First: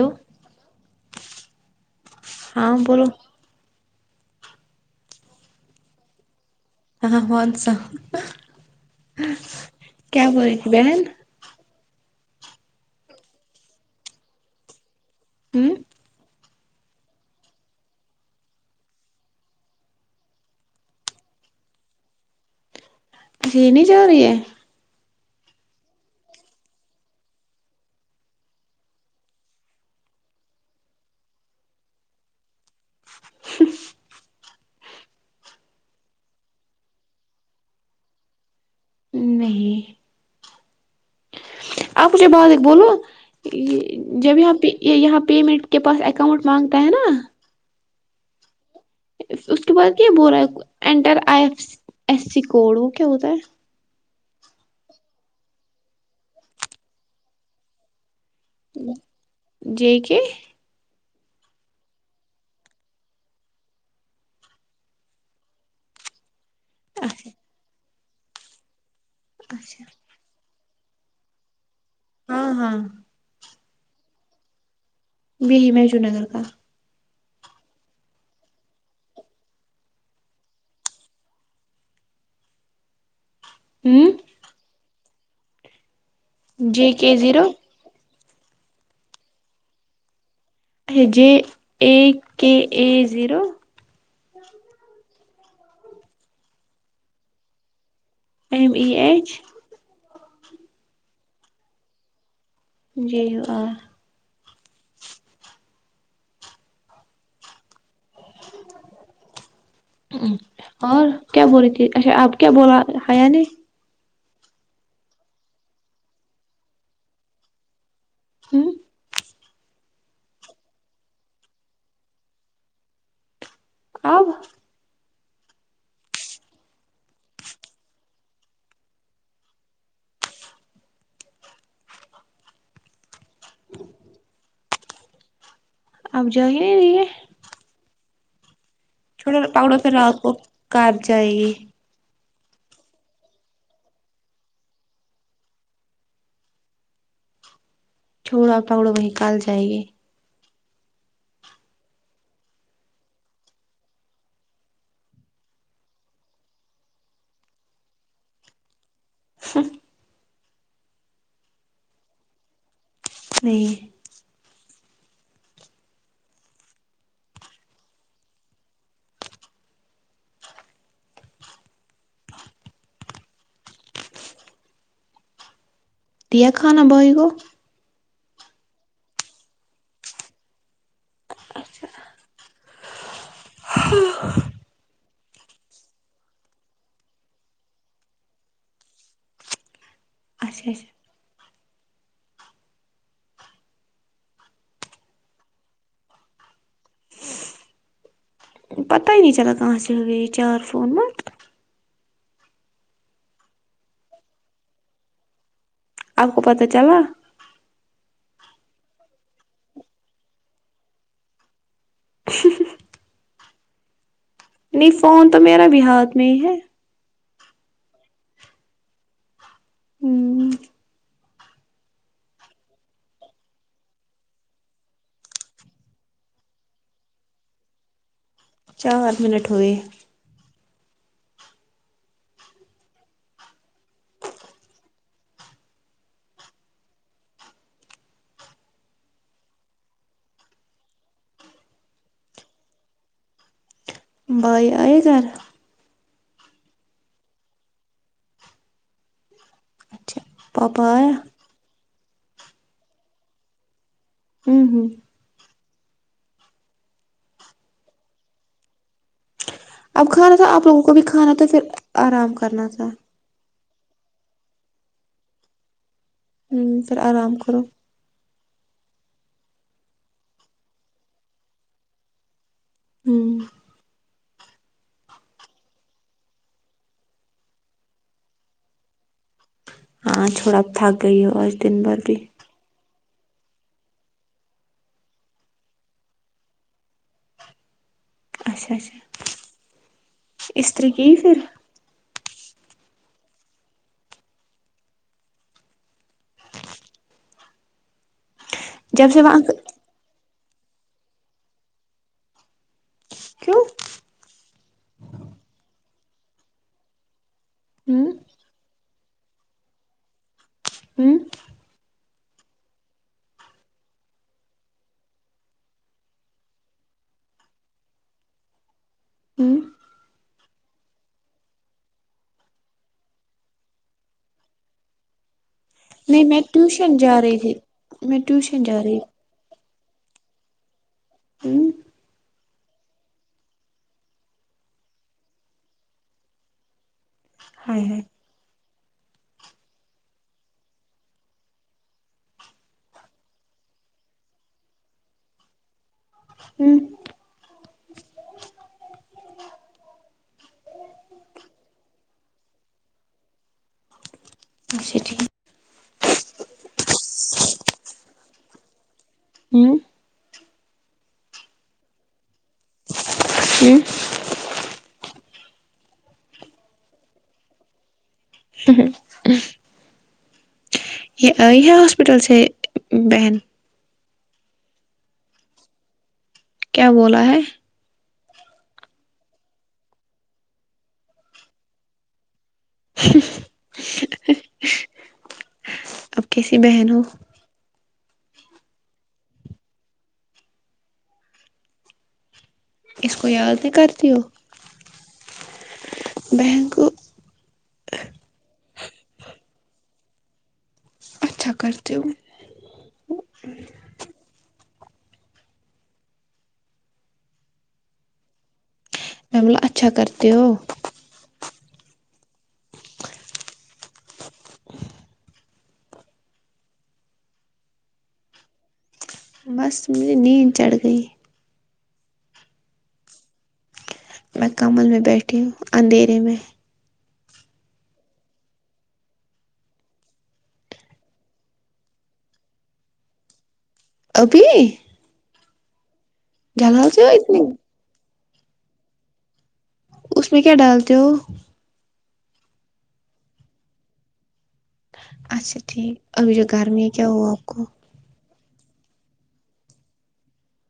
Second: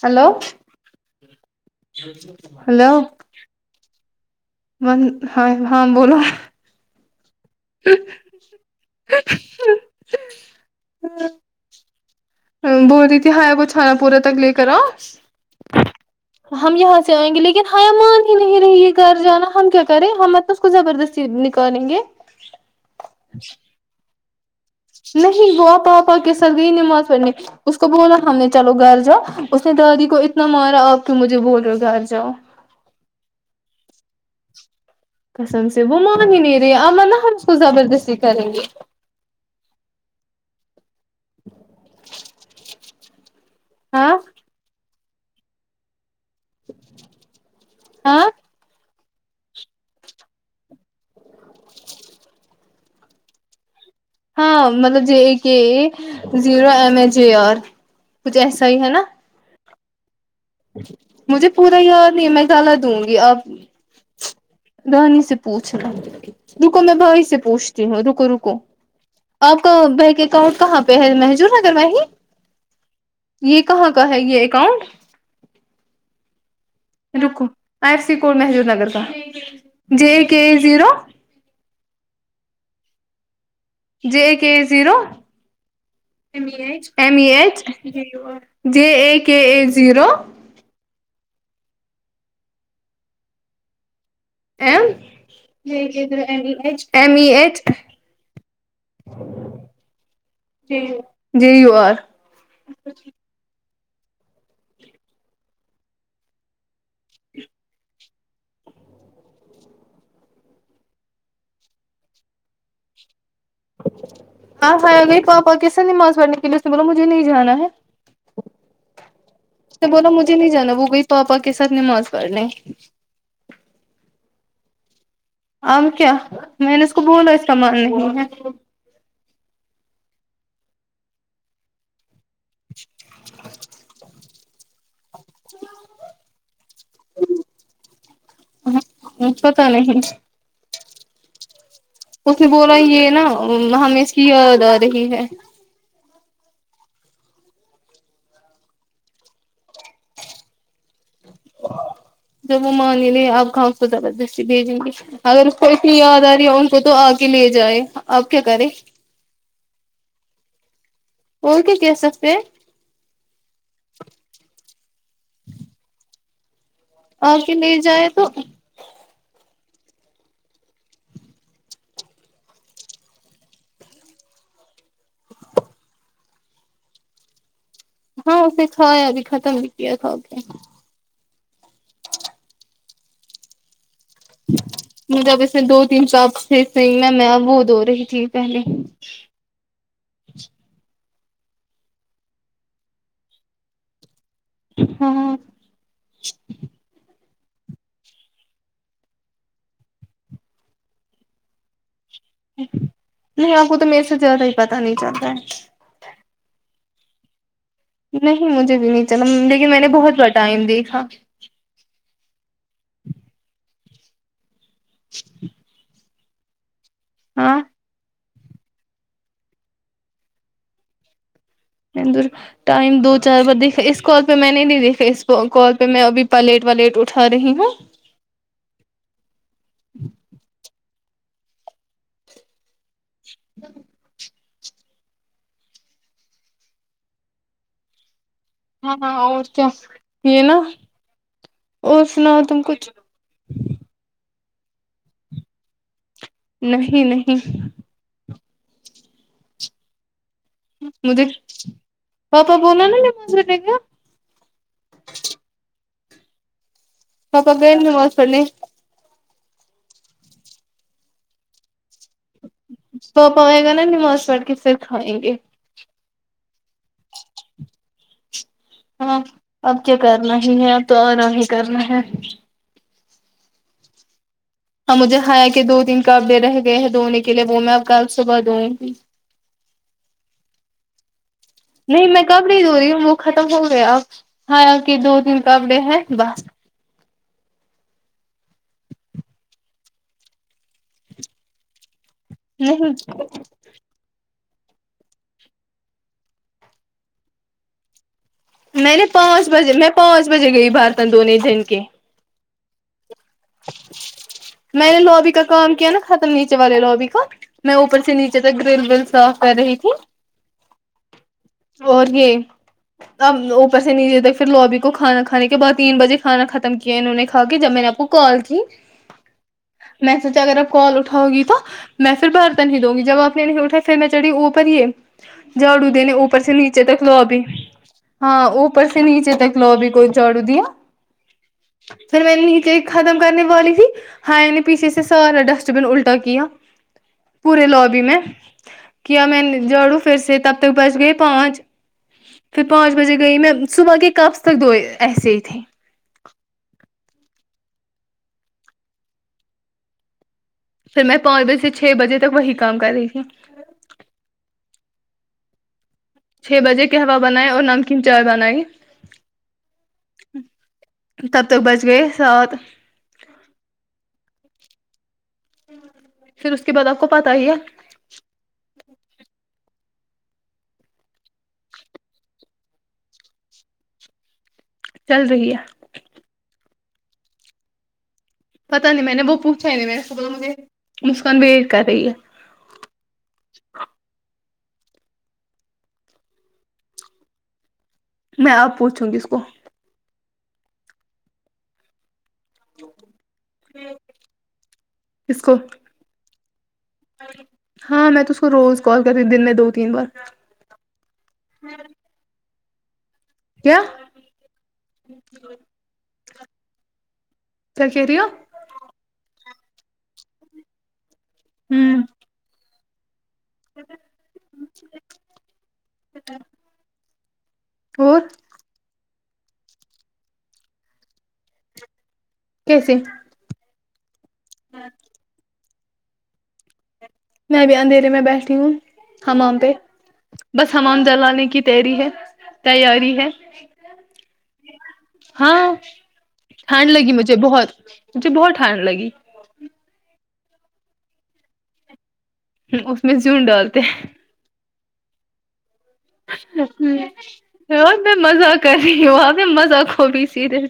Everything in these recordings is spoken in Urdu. ہیلو ہاں ہیلو بولو م ہائے ہاں بولو ہاں بوھت سا کیا بولی بہن ہمم بول رہی تھی ہیا وہ چھانا پورا تک لے کر آؤ ہ ہم یہاں سے آئیں گے لیکن ہم ہی نہیں رہی گھر جانا ہم کیا کریں ہم اس کو زبردستی نکالیں گے چینی جا رہی ہے نہیں وہ آپ پاپا کے سات گی نماز پڑھنے اس کو بولا ہم نے چلو گھر جاؤ اس نے دادی کو اتنا مارا آپ کی مجھے بول رہ ہو گھر جاؤ کسم سے وہ مان ہی نہیں رہی امان ہم کو زبردستی کریں گے نہیں آپ مجھے ب بولو ہاں جب یہاں یہاں پیمنٹ کے پاس اکاؤنٹ مانگتا ہے نا آاں اس کے بعد کیا بول رہا ہے enter I F S C code وہ کیا ہوتا ہے ہاں مطلب J A K zero M H A R کچھ ایسا ہی ہے نا جے کے مجھے پورا یاد نہیں ہے میں الہ دوں گی اپ رانی سے پوچھنا رکو میں بھائی اچھا سے پوچھتی ہوں رکو رکو آپ کا اچھا بک اکاؤنٹ کہاں پہ پے ہیں محجور نگر میں ہی ہاں ہاں یہ کہاں کا ہے یہ اکاؤنٹ بی ہی محشور نگر کا رکو I F C code Mahjoor Nagar کا جے کے زیرو ہ J K zero J M K E zero H [unintelligible] جے ا K A zero J A K A zero M K K پھر M E H M E H M E H G G U R G U R اور کیا بول رہی تھی اچھا آپ کیا بولا حیا نے آپ آیا گئی پاپا کیسے نماز پڑھنے کے لیے اس نے بولا مجھے نہیں جانا ہے ہوں سے بولا مجھے نہیں جانا وہ گئی پاپا کے ساتھ نماز پڑنے آب آم کیا میں نے اس کو بولا اس کا مان نہیں ہے آپ جائی نہیں رہیے چھوڑو پتا پکڑو پھر نہیں رات اس کو کار جائے گی اس نے بولا یہ نا ہمیں اس کی یاد آ رہی ہے چھوڑو پاڑو وہ کال جائے گی جب وہ مانگنی لے آپ گاؤ کو زبردستی بھیجیں گے اگر اس کو اتنی یاد آ رہی ہے ان کو تو آ کے لے جائے آپ کیا کریں اور کیا کہ سکتے ہے نہیں آ کے لے جائے تو دیا کھانا بھائی کو ہاں پھر کھایا بھی ختم بھی کیا کھاکے ہ مج جب اب اس نے دو تین ساپ سے س میں میں وہ دھو رہی تھی پہلے اچھا اچھا ہاں پتا ہی نہیں چلا کہا سے ریچار فون میں نہیں آپ کو تو میرے سے زیادہ ہی پتا نہیں چلتا ہے آپ کو پتہ چلا نہیں مجھے بھی نہیں چلا لیکن میں نے بہت بار ٹائم دیکھا نہیں فون تو میرا بھی ہاتھ میں ہی ہے ہاں ہوں بندر ٹائم دو چار بار دیکھا اس کال پہ میں نے نہیں دیکھا اس کال پہ میں ابھی پلیٹ وا لیٹ اٹھا رہی ہوں چار منٹ ہوئے [unintelligible] ہاں ہاں اور کیا یہ نا اور سناؤ تم کچھ بھائی آئے گھر نہیں نہیں اچھا پاپا آیا مجھے پاپا بولا نا نہیں مجھے دو ہوں ہوں پاپا گئے نماز پڑھنے اب کھانا تھا آپ لوگوں کو بھی کھانا تو پھر آرام کرنا تھا پاپا آے گا نا نماز پڑ کے پھر کھائیں گے پھر آرم کرو ہاں اب کیا کرنا ہی ہے اب تو اور آگے کرنا ہے ہوں ہاں مجھے ہایا کہ دو تین کپڑے رہ گئے ہیں دھونے کے لیے وہ میں اب کب صبح دھوگی ہاں تھوڑا تھک گئی ہو اور نہیں میں کپڑے دهو رہی ہوں وہ ختم ہو گیا اب ہایا کہ دو تین کپڑے ہیں بس اچھا اچھا استری کی پھر نہیں میں نے جب سے وہاں پانچ بجے میں پانچ بجے گئی برتن دھونے جن کے کیوں میں نے لوبی کا کام کیا نا ختم نیچے والے لوبی کا میں اوپر ہوں سے نیچے تک ڈرل ول صاف کر رہی تھی ہوں اور یہ اب وہ پیسے نہیں دیے تھے پھر لوبی کو کھانا کھانے کے بع تین بجے کھانا ختم کیا ہے انہوں کھا کے جب میں نے آپ کو کال کی ہوں میسج اگر اپ کال اٹھاؤ گی تو میں پھر برتا نہیں دوں گی جب آپ نے نہیں اٹھا پھر میں چڑھی اوپر یہ جھاڑو دینے نہیں اوپر میں سے نیچے ٹیوشن تک جا رہی لوابی تھی میں ہاں ٹیوشن جا اوپر رہی سے نیچے تک لو بھی کوئی چاڑودیا ہوں پھر میں نے نیچے ختم کرنے والی تھی ہھائی نے پیچھے سے سارا ڈسٹ بن الٹا کیا پورے ہائے ہائے لوبی میں کیا میں جڑوں پھر سے تب تک بچ گئے پانچ پھر پانچ بجے گئی میں صبح کے کبص تک دو ایسے ہی تھی ہوں پھر میں پانچ بجے سے چھ بجے تک وہی کام کر رہی تھی جی ٹھیک چھ بجے کے ہلو بنائے اور نمکین چائے بنائی ہوں تب تک بچ گئے سات پھر اس کے بعد آپ کو پتہ ہی ہے ہ یہ آئی ہے ہاسپٹل سے بہن چل رہی ہے کیا بولا ہے پتا نہیں میں نے وہ پوچھا ہی نہیں میں نے بو مجھے مسکان ویٹ کر رہی ہے اب کیسی بہن ہو میں اب پوچھوں گی اس کو اس کو یاد نہیں کرتی ہو کس کو بہن کو ہاں میں تو اس کو روز کال کر رہی دن میں دو تین بار اچھا کرتے ہو کیا کیا کہہ رہی ہو میں نے بولا اچھا کرتے ہو ہوں اور بس مجھے نیند چڑھ گئی کیسے میں کمنبل میں بیٹھی ہوں اندھیرے میں میں ا بھی اندھیرے میں بیٹھی ہوں حمام پہ بس حمام جلانے کی تیری ہے تیاری ہے ابھی ہاں ٹھانڈ جلاتے ہو لگی مجھے اتنی بہت مجھے بہت ٹھانڈ لگی اس میں کیا ڈالتے ہو اس میں زون ڈالتے ہیں اچھا ٹھیک ابھی جو گرمی ہے کیا ہوا آپ کو اور میں مزہ کر رہی ہوں وہاں میں مزہ کو بھی سیدھے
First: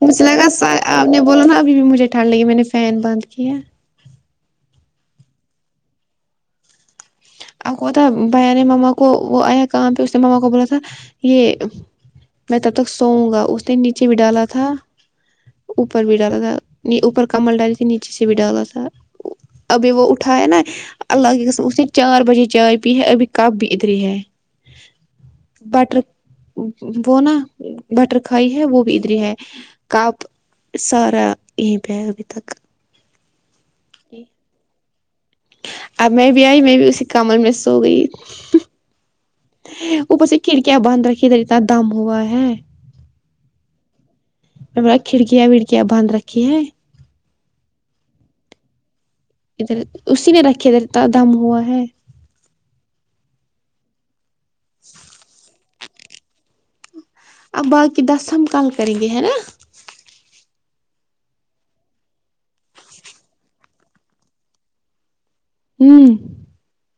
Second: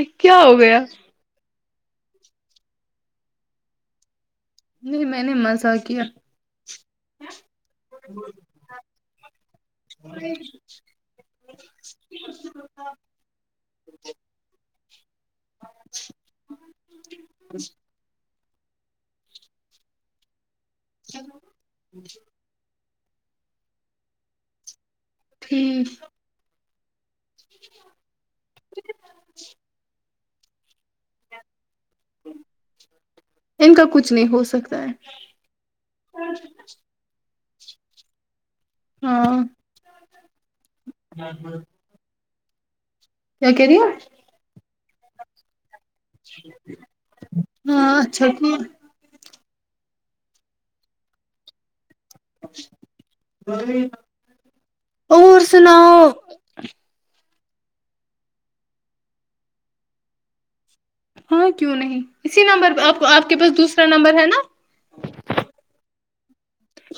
مجھے لگا آپ نے بولا نا ابھی بھی مجھے ٹھنڈ لگی میں نے فین بند کیا ہے نہیں میں نے مزہ کیا اب کو تھا بہرے مما کو وہ آیا کام پہ اس نے ماما کو بولا تھا یہ میں تب تک سوؤں گا اس نے نیچے بھی ڈالا تھا اوپر بھی ڈالا تھا اوپر کمل ڈالی تھی نیچ ا سے بھی ڈالا تھا ابھی وہ اٹھا ہے نا اللہ کی قسم اس نے بہی چائے پی ہے ابھی کپ بھی ادری ہے ٹھیک بٹر وہ نا بٹر کھائی ہے وہ بھی ادری ہے کاپ سارا یہی پہ ہے ابھی تک ان کا کچھ نہیں ہو سکتا ہے اب میں بھی آئی میں بھی اسی کمل میں سو گئی ہاں اوپر سے کھڑکیاں بانند رکھی ہے دیتا دم ہوا ہے کیا کہہ رہی ہو وے کھڑکیاں وڑکیاں باندھ رکھی ہیں ہاں اچھا کیا ادھر اسی نے رکھے ہے اتا دم ہوا ہے اور سناو اب باقی دس ہم کل کریں گے ہے نا ہاں کیوں نہیں اسی نمبر پہ آپ آپ کے پاس دوسرا نمبر ہے نا امم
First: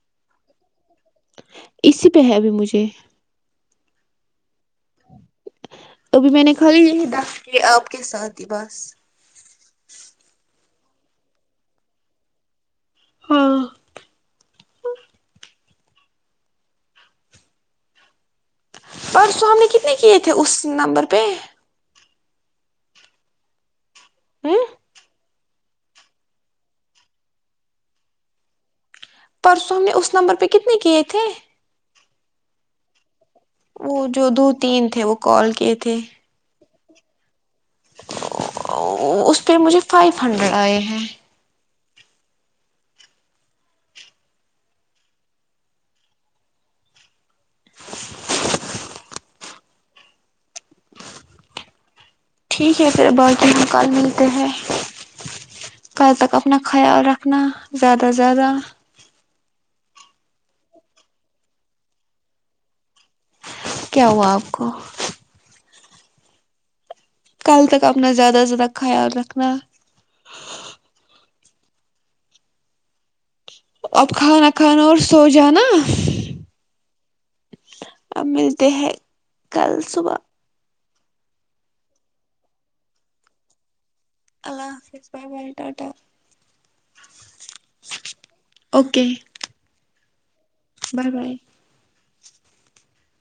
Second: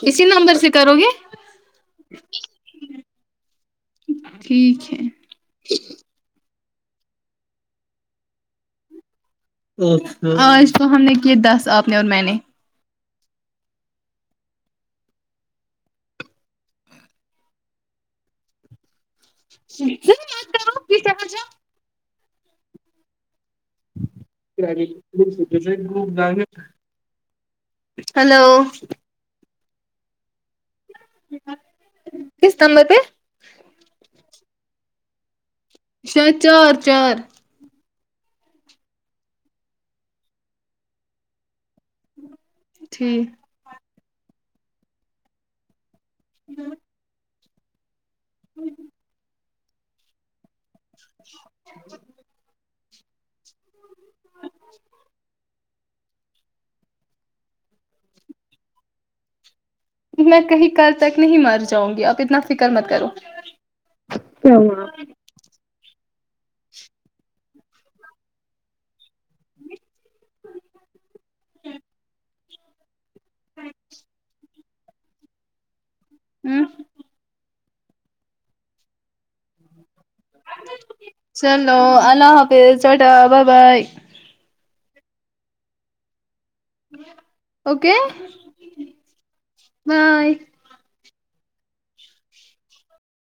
اسی نمبر سے کرو گے اسی پہ ہے وہ مجھے ٹھیک ہے ابھی میں نے کال یہ دس کے آپ کے ساتھ ہی بس آج تو ہم نے کیے دس آپ نے اور میں نے ہاں پرسوں ہم نے کتنے کیے تھے اس نمبر پہ س ہ س ب ج ہے [unintelligible] ہلو پرسوں ہم نے اس نمبر پہ کتنے کیے تھے کس نمبر پہ وہ جو دو تین تھے وہ کال کیے تھے دس چار چار اس پہ مجھے فائیو ہنڈریڈ آئے ہیں ٹھیک ہ ٹھیک ہے پھر باے دین ہم کل ملتے ہیں کل تک اپنا خیال رکھنا زیادہ زیادہ میں کہیں کل تک نہیں مر جاؤں گی آپ اتنا فکر مت کرو کیا ہوا آپ کو کل تک اپنا زیادہ سے زیادہ خیال رکھنا [unintelligible] اب کھانا کھانا اور سو جانا ہم اب ملتے ہیں کل صبح چلو اللہ حافظ ٹاٹا بائے بائے اللہ حافظ bye bye tata okay okay bye bye bye